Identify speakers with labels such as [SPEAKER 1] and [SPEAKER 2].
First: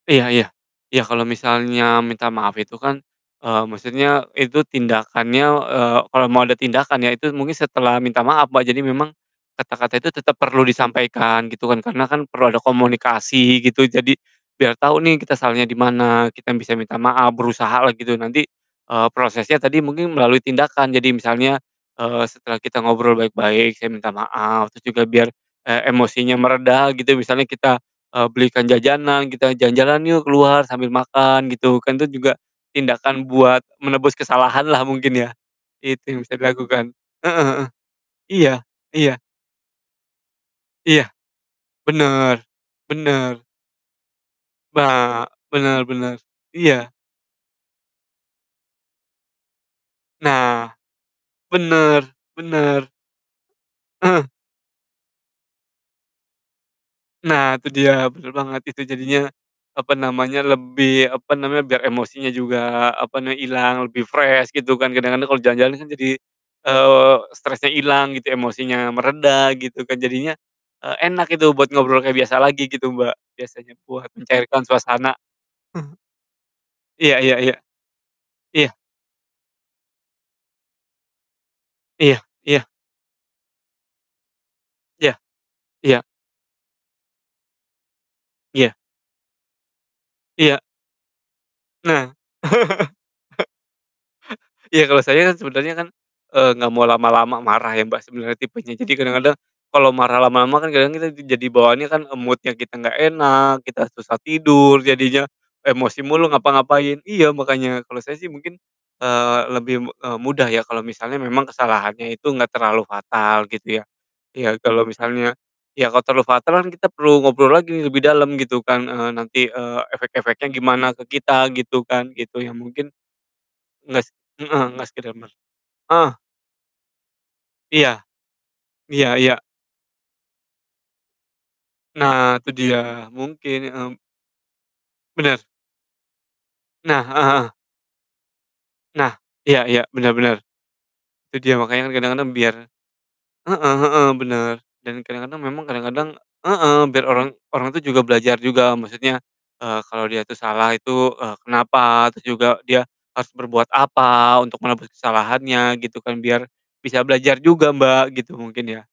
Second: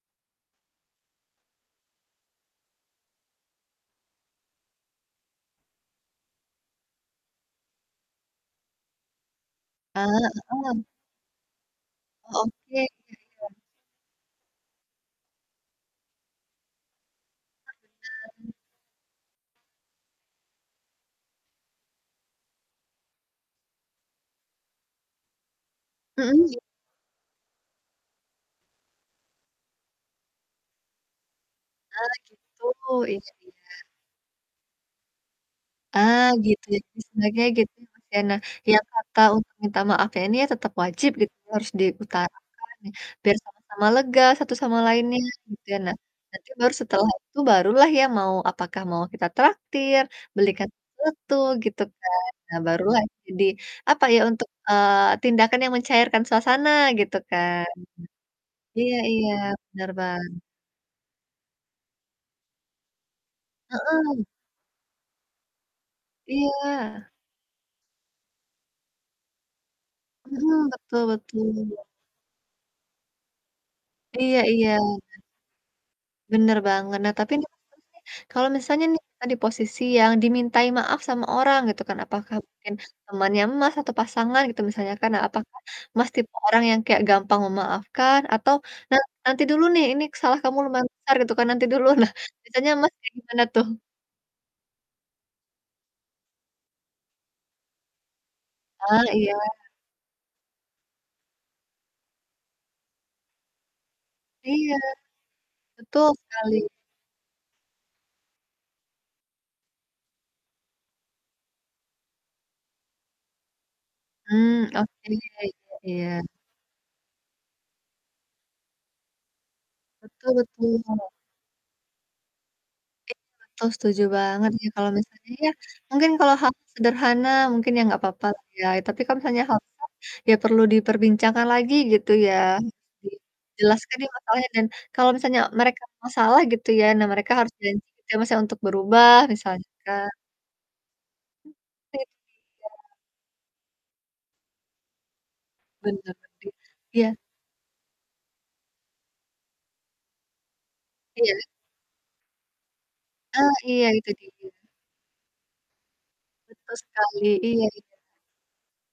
[SPEAKER 1] Iya iya, iya kalo misalnya minta maaf itu kan, eee, maksudnya itu tindakannya eee, kalo mau ada tindakan ya itu mungkin setelah minta maaf Mbak, jadi memang,
[SPEAKER 2] Eee,
[SPEAKER 1] kata-kata itu tetep perlu
[SPEAKER 2] heeh.
[SPEAKER 1] disampaikan gitu kan, karena kan
[SPEAKER 2] Oh,
[SPEAKER 1] perlu ada
[SPEAKER 2] oke iya iya.
[SPEAKER 1] komunikasi gitu jadi, biar tau nih kita salahnya di mana kita bisa minta maaf berusaha lah gitu
[SPEAKER 2] Ah,
[SPEAKER 1] nanti,
[SPEAKER 2] bener.
[SPEAKER 1] eee, prosesnya tadi mungkin melalui tindakan, jadi misalnya, eee, setelah kita ngobrol baik-baik, "Saya minta maaf," terus juga biar, e emosinya
[SPEAKER 2] Mhm, iya.
[SPEAKER 1] mereda gitu misalnya kita, eee, belikan jajanan kita, "Jalan-jalan yuk keluar sambil makan," gitu kan itu
[SPEAKER 2] Ah,
[SPEAKER 1] juga,
[SPEAKER 2] gitu
[SPEAKER 1] tindakan
[SPEAKER 2] iya iya.
[SPEAKER 1] buat menebus kesalahan lah mungkin ya, itu yang
[SPEAKER 2] Ah,
[SPEAKER 1] bisa
[SPEAKER 2] gitu ya
[SPEAKER 1] dilakukan,
[SPEAKER 2] sebenarnya
[SPEAKER 1] heeh heeh,
[SPEAKER 2] gitu Mas, ya. Nah
[SPEAKER 1] iya,
[SPEAKER 2] tiap kata
[SPEAKER 1] iya.
[SPEAKER 2] untuk minta maaf ya ini ya tetap
[SPEAKER 1] Iya,
[SPEAKER 2] wajib gitu harus
[SPEAKER 1] bener,
[SPEAKER 2] diutarakan, biar
[SPEAKER 1] bener.
[SPEAKER 2] sama-sama lega satu sama lainnya
[SPEAKER 1] Ba,
[SPEAKER 2] gitu.
[SPEAKER 1] bener
[SPEAKER 2] Nah,
[SPEAKER 1] bener,
[SPEAKER 2] nanti baru
[SPEAKER 1] iya.
[SPEAKER 2] setelah itu baru lah ya mau apakah mau kita traktir, belikan
[SPEAKER 1] Nah,
[SPEAKER 2] sesuatu gitu
[SPEAKER 1] bener
[SPEAKER 2] kan. Nah baru
[SPEAKER 1] bener.
[SPEAKER 2] lah jadi apa ya
[SPEAKER 1] Heeh.
[SPEAKER 2] untuk, eee, tindakan yang mencairkan suasana gitu
[SPEAKER 1] Nah,
[SPEAKER 2] kan.
[SPEAKER 1] itu dia bener banget, itu
[SPEAKER 2] Iya
[SPEAKER 1] jadinya,
[SPEAKER 2] iya bener,
[SPEAKER 1] apa
[SPEAKER 2] Bang.
[SPEAKER 1] namanya, lebih apa namanya, biar emosinya juga apa nama hilang lebih
[SPEAKER 2] Heeh.
[SPEAKER 1] fresh gitu kan kadang-kadang kalo jalan-jalan kan jadi,
[SPEAKER 2] Iya.
[SPEAKER 1] eee, stresnya ilang gitu, emosinya mereda gitu kan jadinya,
[SPEAKER 2] Mhm,
[SPEAKER 1] eee,
[SPEAKER 2] betul
[SPEAKER 1] enak
[SPEAKER 2] betul
[SPEAKER 1] gitu buat ngobrol kayak biasa lagi gitu, Mbak, biasanya buat
[SPEAKER 2] Iya
[SPEAKER 1] mencairkan
[SPEAKER 2] iya.
[SPEAKER 1] suasana.
[SPEAKER 2] Bener banget nah
[SPEAKER 1] Iya
[SPEAKER 2] tapi,
[SPEAKER 1] iya iya,
[SPEAKER 2] [unintelligible] kalau
[SPEAKER 1] iya.
[SPEAKER 2] misalnya nih kita di posisi yang dimintai maaf sama orang gitu kan,
[SPEAKER 1] Iya
[SPEAKER 2] apakah
[SPEAKER 1] iya.
[SPEAKER 2] mungkin temannya Mas, atau pasangan gitu misalnya kan,
[SPEAKER 1] Iya,
[SPEAKER 2] nah apakah
[SPEAKER 1] iya.
[SPEAKER 2] Mas, tipe orang yang kayak gampang memaafkan atau
[SPEAKER 1] Iya.
[SPEAKER 2] nanti "Nanti dulu nih ini salah kamu
[SPEAKER 1] Iya.
[SPEAKER 2] lumayan besar," gitu kan nanti dulu. Nah,
[SPEAKER 1] Nah.
[SPEAKER 2] biasanya Mas kayak gimana tuh?
[SPEAKER 1] Iya kalo saya kan sebenernya kan, eee, gak mau lama-lama marah ya, Mbak, sebenernya tipenya, jadi
[SPEAKER 2] Ah, iya.
[SPEAKER 1] kadang-kadang, kalo marah lama-lama kan kadang kita jadi bawaannya kan mood-nya kita gak enak, kita susah
[SPEAKER 2] Iya,
[SPEAKER 1] tidur jadinya, emosi
[SPEAKER 2] betul
[SPEAKER 1] mulu
[SPEAKER 2] sekali.
[SPEAKER 1] ngapa-ngapain. Iya makanya kalo saya sih mungkin, eee, lebih mu eee, mudah ya kalo misalnya memang kesalahannya itu gak terlalu fatal gitu ya, iya
[SPEAKER 2] Mmm,
[SPEAKER 1] kalo
[SPEAKER 2] oke
[SPEAKER 1] misalnya
[SPEAKER 2] iya iya
[SPEAKER 1] ya kalo
[SPEAKER 2] iya.
[SPEAKER 1] terlalu fatal kan kita perlu ngobrol lagi lebih dalam gitu kan, eee, nanti, eee,
[SPEAKER 2] Betul
[SPEAKER 1] efek-efeknya gimana ke
[SPEAKER 2] betul.
[SPEAKER 1] kita gitu kan, gitu ya, mungkin,
[SPEAKER 2] Iya, betul setuju
[SPEAKER 1] nges
[SPEAKER 2] banget
[SPEAKER 1] heeh,
[SPEAKER 2] ya,
[SPEAKER 1] nggak
[SPEAKER 2] kalau
[SPEAKER 1] sekedar
[SPEAKER 2] misalnya
[SPEAKER 1] mer
[SPEAKER 2] ya, mungkin
[SPEAKER 1] heeh.
[SPEAKER 2] kalau hal-hal sederhana mungkin ya
[SPEAKER 1] Iya,
[SPEAKER 2] gak papa lah ya, tapi
[SPEAKER 1] iya
[SPEAKER 2] kalau
[SPEAKER 1] iya.
[SPEAKER 2] misalnya [unintelligible] ya perlu diperbincangkan lagi gitu ya,
[SPEAKER 1] Nah, itu dia
[SPEAKER 2] [unintelligible]
[SPEAKER 1] mungkin, mhm.
[SPEAKER 2] jelaskan ya masalahnya dan kalau misalnya
[SPEAKER 1] Bener.
[SPEAKER 2] mereka masalah gitu ya,
[SPEAKER 1] Nah,
[SPEAKER 2] nah
[SPEAKER 1] heeh
[SPEAKER 2] mereka
[SPEAKER 1] heeh.
[SPEAKER 2] harus janji gitu ya, Mas, ya, untuk berubah
[SPEAKER 1] Nah iya
[SPEAKER 2] misalnya
[SPEAKER 1] iya bener
[SPEAKER 2] kan.
[SPEAKER 1] bener. Itu dia
[SPEAKER 2] [unintelligible]
[SPEAKER 1] makanya kan
[SPEAKER 2] Iya.
[SPEAKER 1] kadang-kadang biar heeh heeh, bener, dan kadang-kadang memang kadang-kadang
[SPEAKER 2] Bener lagi,
[SPEAKER 1] heeh, biar
[SPEAKER 2] iya.
[SPEAKER 1] orang orang tuh juga belajar juga maksudnya, eee, kalo dia tuh salah itu, eee,
[SPEAKER 2] Iya.
[SPEAKER 1] kenapa, terus juga dia harus
[SPEAKER 2] Ah,
[SPEAKER 1] berbuat
[SPEAKER 2] iya itu dia
[SPEAKER 1] apa
[SPEAKER 2] tuh.
[SPEAKER 1] untuk menebus kesalahannya gitu kan, biar
[SPEAKER 2] Betul
[SPEAKER 1] bisa
[SPEAKER 2] sekali
[SPEAKER 1] belajar
[SPEAKER 2] iya
[SPEAKER 1] juga
[SPEAKER 2] iya.
[SPEAKER 1] Mbak, gitu mungkin ya.